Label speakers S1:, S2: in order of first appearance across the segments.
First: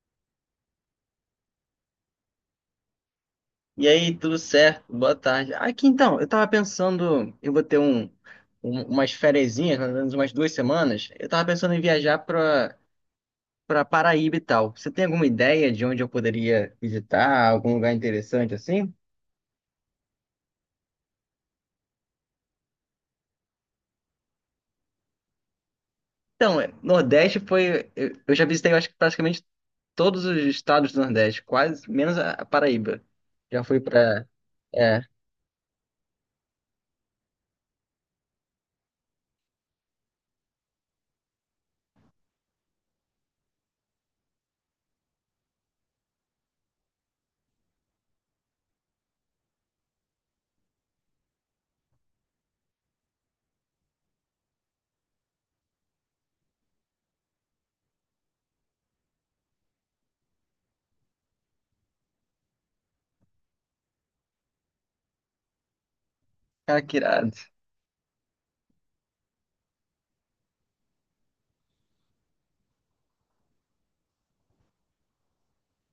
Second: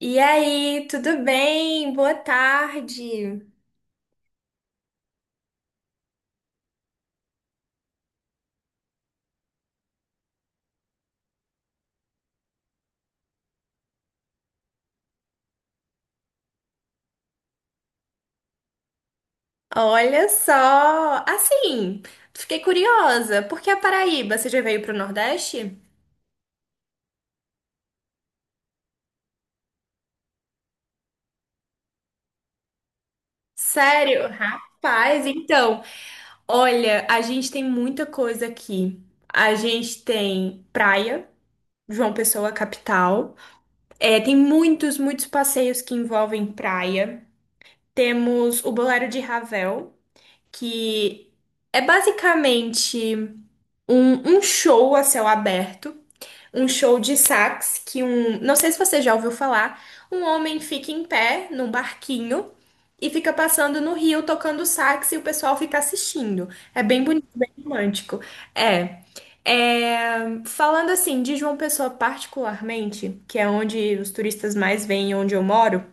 S1: E aí, tudo bem? Boa tarde.
S2: E aí, tudo certo? Boa tarde. Aqui então, eu tava pensando, eu vou ter um, um- umas ferezinhas, mais ou menos umas duas semanas. Eu tava pensando em viajar pra para Paraíba e tal. Você tem alguma ideia de onde eu poderia visitar, algum lugar interessante assim?
S1: Olha só, assim, fiquei curiosa, por que a Paraíba? Você já veio para o Nordeste?
S2: Então, é, Nordeste foi, eu já visitei, eu acho que praticamente todos os estados do Nordeste, quase menos a Paraíba. Já fui pra.
S1: Sério?
S2: É,
S1: Rapaz, então, olha, a gente tem muita coisa aqui. A gente tem praia, João Pessoa, capital. É, tem muitos, muitos passeios que envolvem praia. Temos o Bolero de Ravel, que é basicamente um show a céu aberto, um show de sax que não sei se você já ouviu falar, um homem fica em pé num barquinho e fica passando no rio tocando sax e o pessoal fica assistindo.
S2: cara,
S1: É
S2: que
S1: bem bonito,
S2: irado.
S1: bem romântico. É. É, falando assim de João Pessoa particularmente, que é onde os turistas mais vêm, e onde eu moro,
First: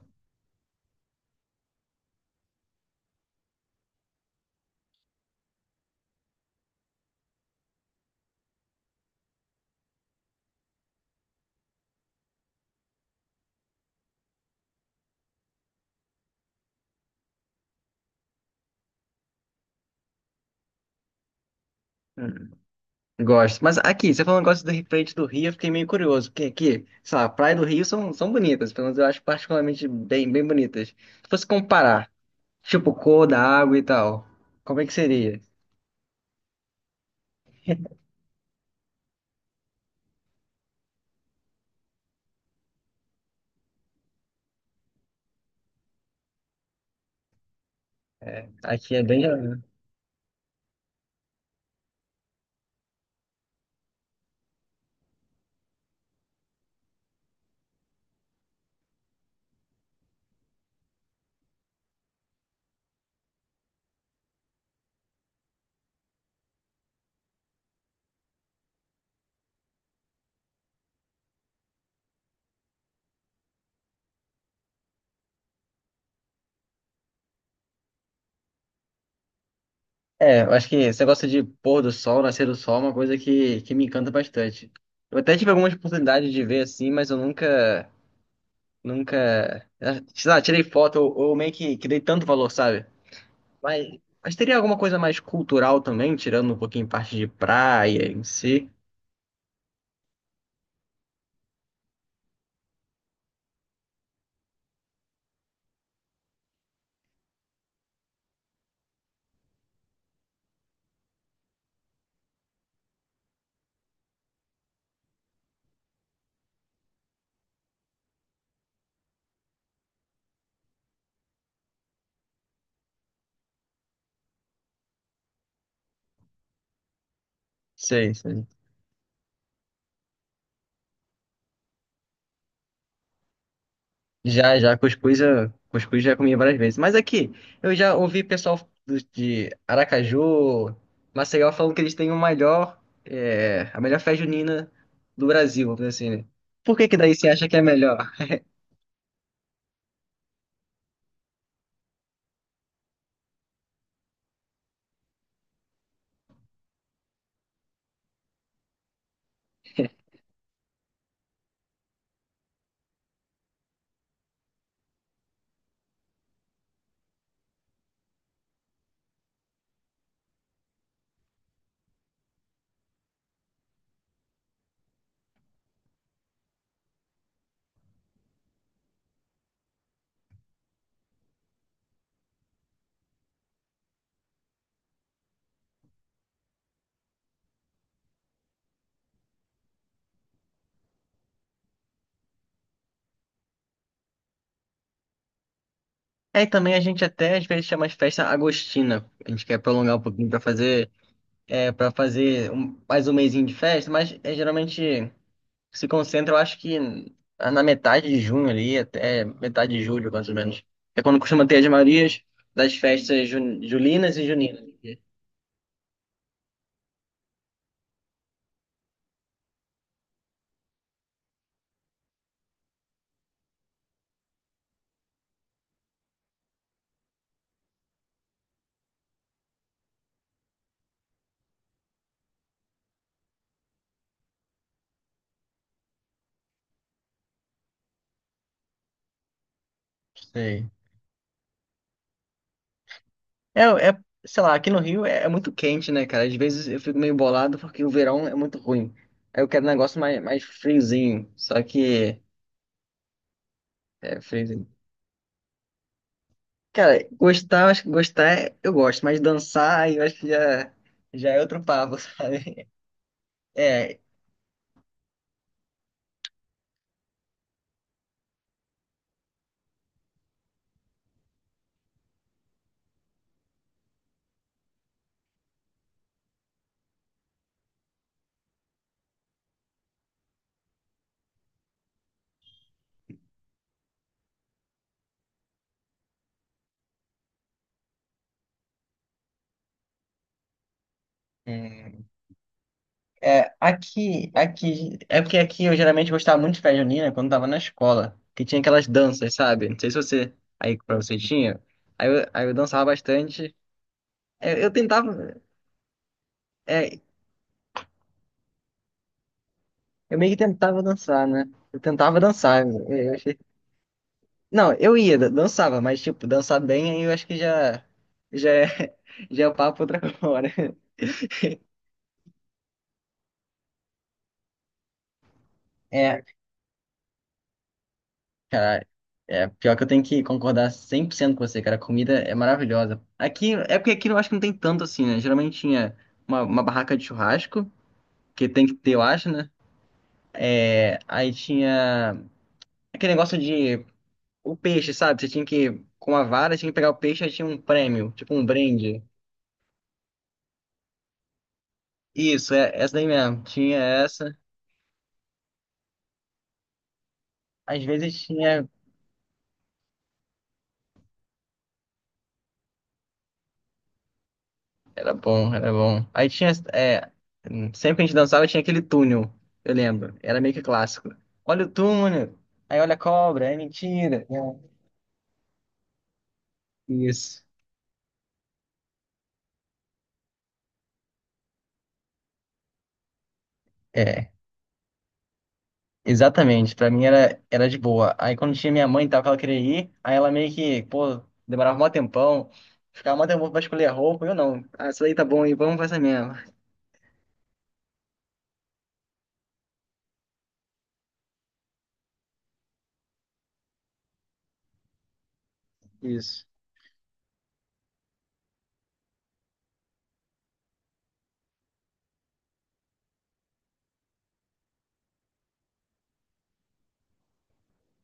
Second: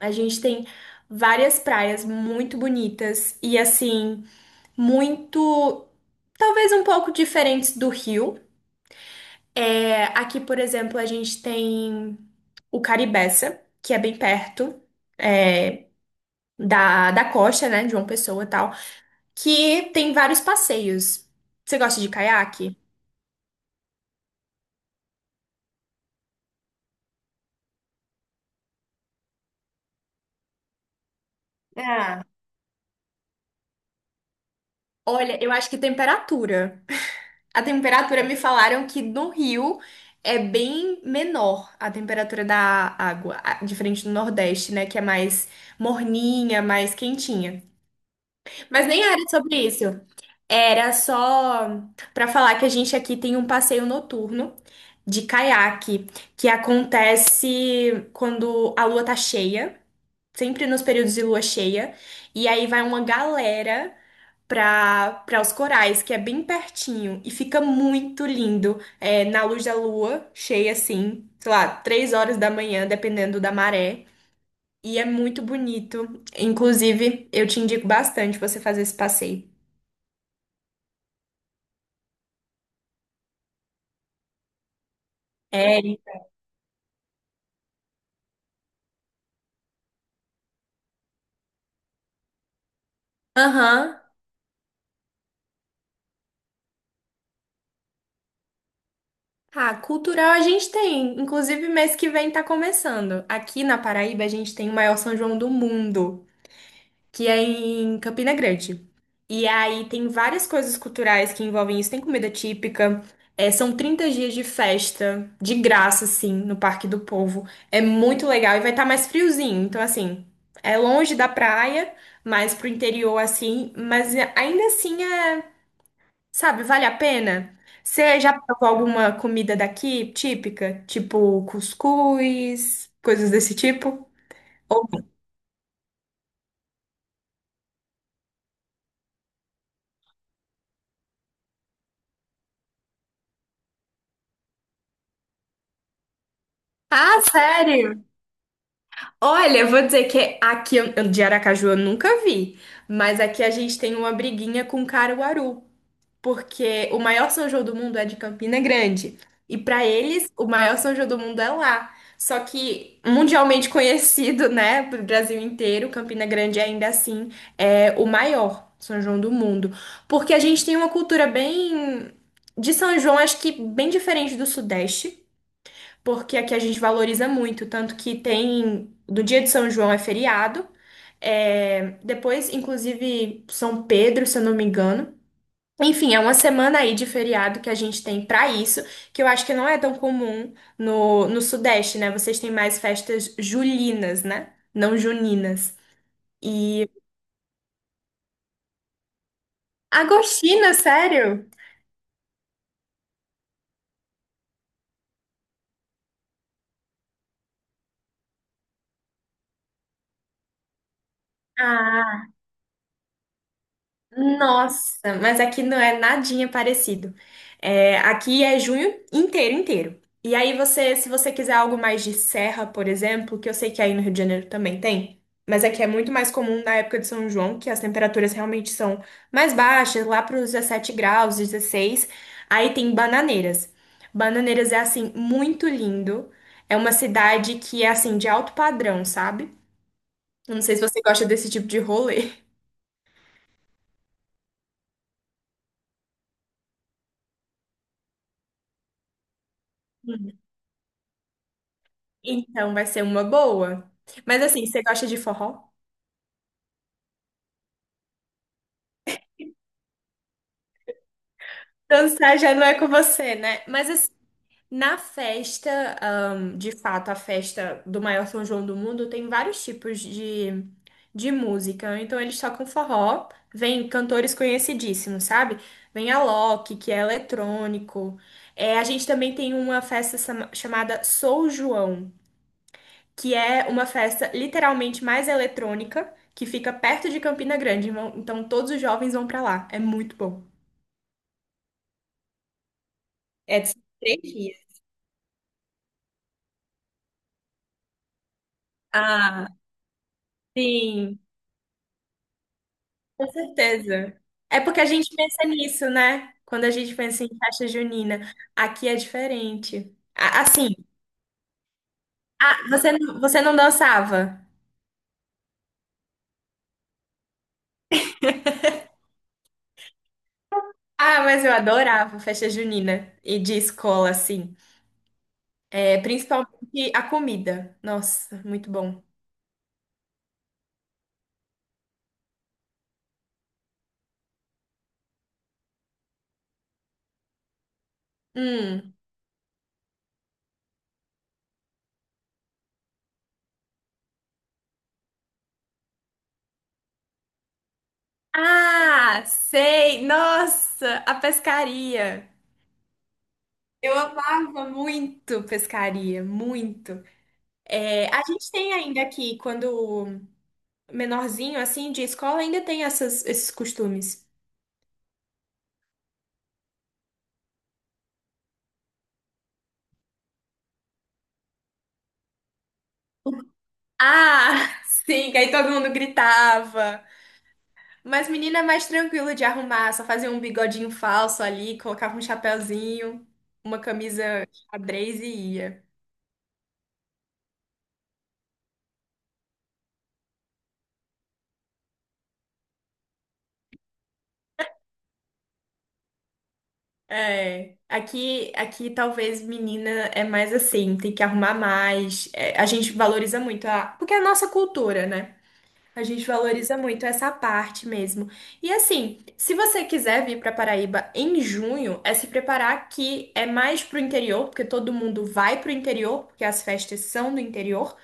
S1: a gente tem várias praias muito bonitas e assim muito, talvez um pouco diferentes do Rio. É, aqui, por exemplo, a gente tem o Caribeça, que é bem perto, é, da costa, né, de João Pessoa e tal, que tem vários passeios. Você gosta de caiaque?
S2: Gosto. Mas aqui, você falou um negócio frente do Rio, eu fiquei meio curioso, porque aqui, sei lá, praia do Rio são bonitas, pelo menos eu acho particularmente bem bonitas. Se fosse comparar,
S1: Ah,
S2: tipo, cor da água e tal, como é que seria?
S1: olha, eu acho que temperatura. A temperatura me falaram que no Rio é bem menor a temperatura da água, diferente do Nordeste, né? Que é mais morninha, mais quentinha. Mas
S2: Aqui é
S1: nem era
S2: bem.
S1: sobre isso. Era só para falar que a gente aqui tem um passeio noturno de caiaque que acontece quando a lua tá cheia, sempre nos períodos de lua cheia, e aí vai uma galera para os corais, que é bem pertinho e fica muito lindo, é, na luz da lua cheia assim, sei lá, 3 horas da manhã, dependendo da maré. E é muito bonito. Inclusive, eu te indico bastante você fazer esse passeio.
S2: É, eu acho que esse negócio de pôr do sol, nascer do sol, é uma coisa que me encanta bastante. Eu até tive algumas
S1: É.
S2: oportunidades de ver assim, mas eu nunca, nunca, sei lá, tirei foto ou meio que dei tanto valor, sabe? Mas,
S1: Aham.
S2: mas teria alguma coisa mais cultural também, tirando um pouquinho parte de praia em si?
S1: Ah, cultural a gente tem. Inclusive, mês que vem tá começando. Aqui na Paraíba, a gente tem o maior São João do mundo, que é em Campina Grande. E aí tem várias coisas culturais que envolvem isso. Tem comida típica. É, são 30 dias de festa, de graça, assim, no Parque do Povo. É muito legal e vai estar mais friozinho. Então, assim, é longe da praia, mais pro interior, assim. Mas ainda assim é. Sabe, vale a pena?
S2: Sei,
S1: Você já
S2: sei.
S1: provou alguma comida daqui típica? Tipo cuscuz, coisas desse tipo? Ou-
S2: Cuscuz, cuscuz já comi várias vezes. Mas aqui, eu já ouvi pessoal de Aracaju, Maceió, falando que eles têm o melhor, é, a melhor festa junina do Brasil, vamos dizer assim, né? Por que daí
S1: Ah,
S2: você acha que é
S1: sério?
S2: melhor?
S1: Olha, eu vou dizer que aqui de Aracaju eu nunca vi, mas aqui a gente tem uma briguinha com Caruaru. Porque o maior São João do mundo é de Campina Grande. E para eles, o maior São João do mundo é lá. Só que mundialmente conhecido, né, pro Brasil inteiro, Campina Grande ainda assim é o maior São João do mundo, porque a gente tem uma cultura bem de São João, acho que bem diferente do Sudeste, porque aqui a gente valoriza muito, tanto que tem do dia de São João é feriado. É, depois, inclusive, São Pedro, se eu não me engano. Enfim, é uma semana aí de feriado que a gente tem pra isso, que eu acho que não é tão comum no, no Sudeste, né? Vocês têm mais festas julinas, né? Não juninas.
S2: É, e também a
S1: E
S2: gente até às vezes chama de festa agostina. A gente quer prolongar um pouquinho para
S1: agostinas,
S2: fazer,
S1: sério?
S2: é, para fazer mais um mesinho de festa, mas é geralmente se concentra, eu acho que na metade de junho ali, até metade de julho, mais ou menos. É quando costuma ter as
S1: Ah,
S2: Marias das festas julinas e juninas.
S1: nossa, mas aqui não é nadinha parecido. É, aqui é junho inteiro, inteiro. E aí você, se você quiser algo mais de serra, por exemplo, que eu sei que aí no Rio de Janeiro também tem, mas aqui é muito mais comum na época de São João, que as temperaturas realmente são mais baixas, lá para os 17 graus, 16. Aí tem Bananeiras. Bananeiras é assim muito lindo. É uma cidade que é assim de alto padrão, sabe? Eu não
S2: Sei.
S1: sei se você gosta desse tipo de rolê.
S2: Sei lá, aqui no Rio é muito quente, né, cara? Às vezes eu fico meio bolado porque o verão é muito ruim. Aí eu quero um negócio mais friozinho, só que
S1: Então vai ser uma boa.
S2: é
S1: Mas
S2: friozinho.
S1: assim, você gosta de forró?
S2: Cara, gostar, eu acho que eu gosto, mas dançar aí eu acho que já, já é outro papo,
S1: Dançar já não
S2: sabe?
S1: é com você, né? Mas
S2: É.
S1: assim, na festa, de fato, a festa do maior São João do mundo tem vários tipos de música. Então eles tocam forró, vem cantores conhecidíssimos, sabe? Vem Alok, que é eletrônico. É, a gente também tem uma festa chamada Sou João, que é uma festa literalmente mais eletrônica, que fica perto de Campina Grande. Então todos os jovens vão pra lá. É muito bom.
S2: é. É,
S1: É de três dias.
S2: é porque aqui eu geralmente gostava muito de festa junina quando tava na escola, que tinha aquelas danças,
S1: Ah,
S2: sabe? Não sei se você, aí pra você
S1: sim,
S2: tinha, aí eu dançava
S1: com
S2: bastante.
S1: certeza. É
S2: É, eu,
S1: porque a gente
S2: tentava,
S1: pensa nisso, né? Quando a gente
S2: é,
S1: pensa em festa junina, aqui é diferente.
S2: eu meio
S1: A-
S2: que
S1: Assim,
S2: tentava dançar, né? Eu tentava
S1: ah,
S2: dançar,
S1: você não dançava?
S2: não, eu ia, dançava, mas tipo, dançar bem aí eu acho que já é, já é papo pra outra hora.
S1: Ah, mas eu adorava festa junina e de escola, assim. É,
S2: É,
S1: principalmente a comida. Nossa, muito
S2: cara,
S1: bom.
S2: é pior que eu tenho que concordar 100% com você, cara. A comida é maravilhosa. Aqui, é porque aqui eu acho que não tem tanto assim, né? Geralmente tinha uma barraca de churrasco, que tem que ter,
S1: Hum.
S2: eu acho, né? É, aí tinha aquele negócio de o peixe, sabe? Você tinha que, com a vara, tinha que pegar o peixe, aí tinha um prêmio, tipo um brinde.
S1: Ah, sei! Nossa, a pescaria.
S2: Isso, é essa daí mesmo. Tinha
S1: Eu
S2: essa.
S1: amava muito pescaria, muito.
S2: Às
S1: É,
S2: vezes
S1: a gente
S2: tinha.
S1: tem ainda aqui, quando menorzinho, assim, de escola, ainda tem esses costumes.
S2: Era bom. Aí tinha, é, sempre que a gente dançava tinha aquele túnel, eu lembro. Era meio que clássico. Olha o túnel, aí olha a cobra, é mentira.
S1: Ah, sim, que aí todo mundo gritava.
S2: Isso.
S1: Mas menina é mais tranquilo de arrumar, só fazia um bigodinho falso ali, colocava um chapéuzinho, uma
S2: É,
S1: camisa xadrez e ia.
S2: exatamente. Pra mim era de boa. Aí quando tinha minha mãe e tal, que ela queria ir, aí ela meio que, pô, demorava mó tempão, ficava mó tempão pra escolher a roupa, eu não. Ah, isso aí tá bom aí, vamos fazer mesmo.
S1: É, aqui, aqui talvez menina é mais assim, tem que arrumar mais. É, a gente valoriza muito a, porque é a nossa cultura, né? A gente
S2: Isso.
S1: valoriza muito essa parte mesmo. E assim, se você quiser vir para Paraíba em junho, é se preparar que é mais pro interior, porque todo mundo vai pro interior, porque as festas são do interior.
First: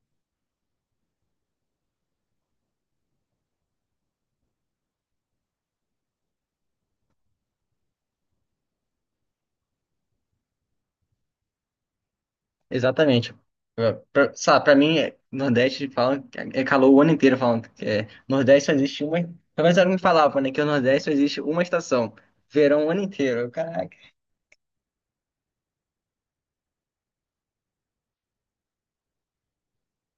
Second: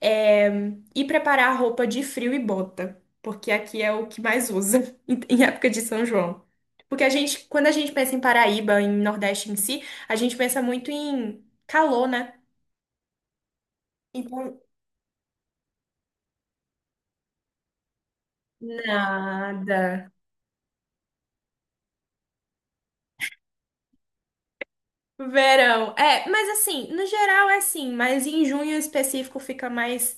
S1: É, e preparar roupa de frio e bota, porque aqui é o que mais usa em época de São João. Porque a gente, quando a gente pensa em Paraíba, em Nordeste em si, a gente pensa muito em calor, né?
S2: Exatamente.
S1: Então,
S2: Sabe, pra mim, Nordeste fala, é calor o ano inteiro falando que é, Nordeste só existe uma. Talvez alguém
S1: nada.
S2: falava, né, que o Nordeste só existe uma estação, verão o ano inteiro. Eu, caraca.
S1: Verão. É, mas assim, no geral é assim, mas em junho em específico fica mais.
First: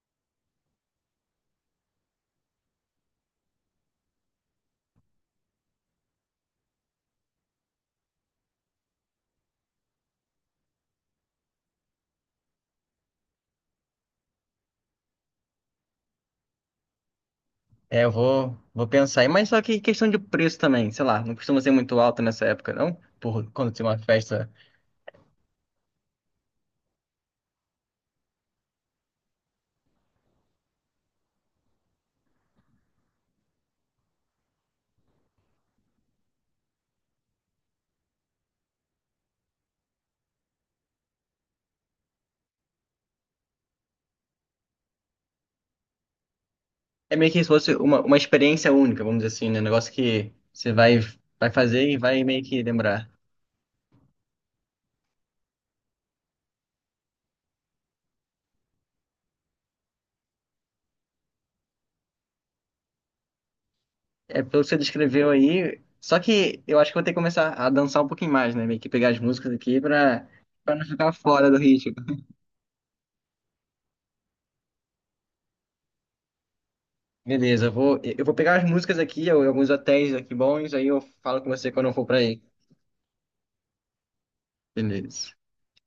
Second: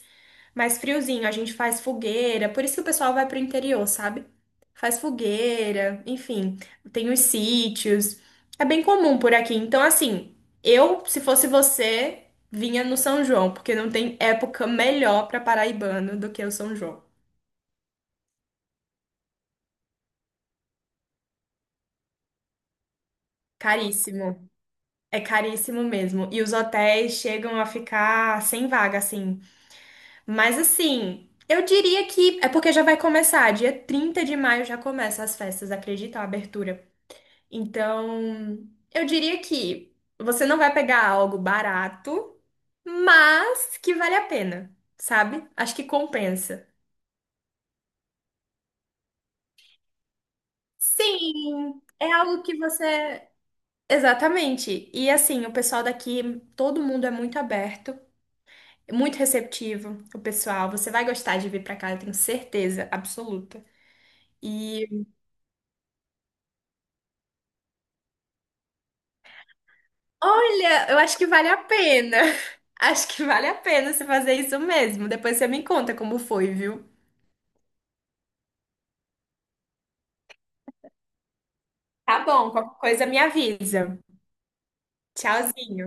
S1: Mais friozinho, a gente faz fogueira, por isso que o pessoal vai pro interior, sabe? Faz fogueira, enfim, tem os sítios. É bem comum por aqui. Então, assim, eu, se fosse você, vinha no São João, porque não tem época melhor pra paraibano do que o São João.
S2: É, vou pensar aí, mas só que questão de preço também, sei lá, não costuma ser muito alto nessa época, não? Por quando tem uma
S1: Caríssimo.
S2: festa.
S1: É caríssimo mesmo. E os hotéis chegam a ficar sem vaga, assim. Mas assim, eu diria que é porque já vai começar. Dia 30 de maio já começa as festas, acredita? A abertura. Então, eu diria que você não vai pegar algo barato, mas que vale a pena, sabe? Acho que compensa.
S2: É meio que se fosse uma experiência única, vamos dizer assim, né? Um negócio que vai
S1: Sim,
S2: fazer e
S1: é
S2: vai meio
S1: algo que
S2: que lembrar.
S1: você. Exatamente. E assim, o pessoal daqui, todo mundo é muito aberto, muito receptivo, o pessoal. Você vai gostar de vir pra cá, eu tenho certeza absoluta.
S2: É pelo que você
S1: E
S2: descreveu aí. Só que eu acho que eu vou ter que começar a dançar um pouquinho mais, né? Meio que pegar as músicas aqui pra não
S1: olha, eu
S2: ficar
S1: acho que vale
S2: fora
S1: a
S2: do ritmo.
S1: pena. Acho que vale a pena você fazer isso mesmo. Depois você me conta como foi, viu?
S2: Beleza, eu vou pegar as músicas aqui, ou alguns hotéis aqui bons, aí eu falo com você quando eu for pra
S1: Tá
S2: aí.
S1: bom, qualquer coisa me avisa.
S2: Beleza.
S1: Tchauzinho.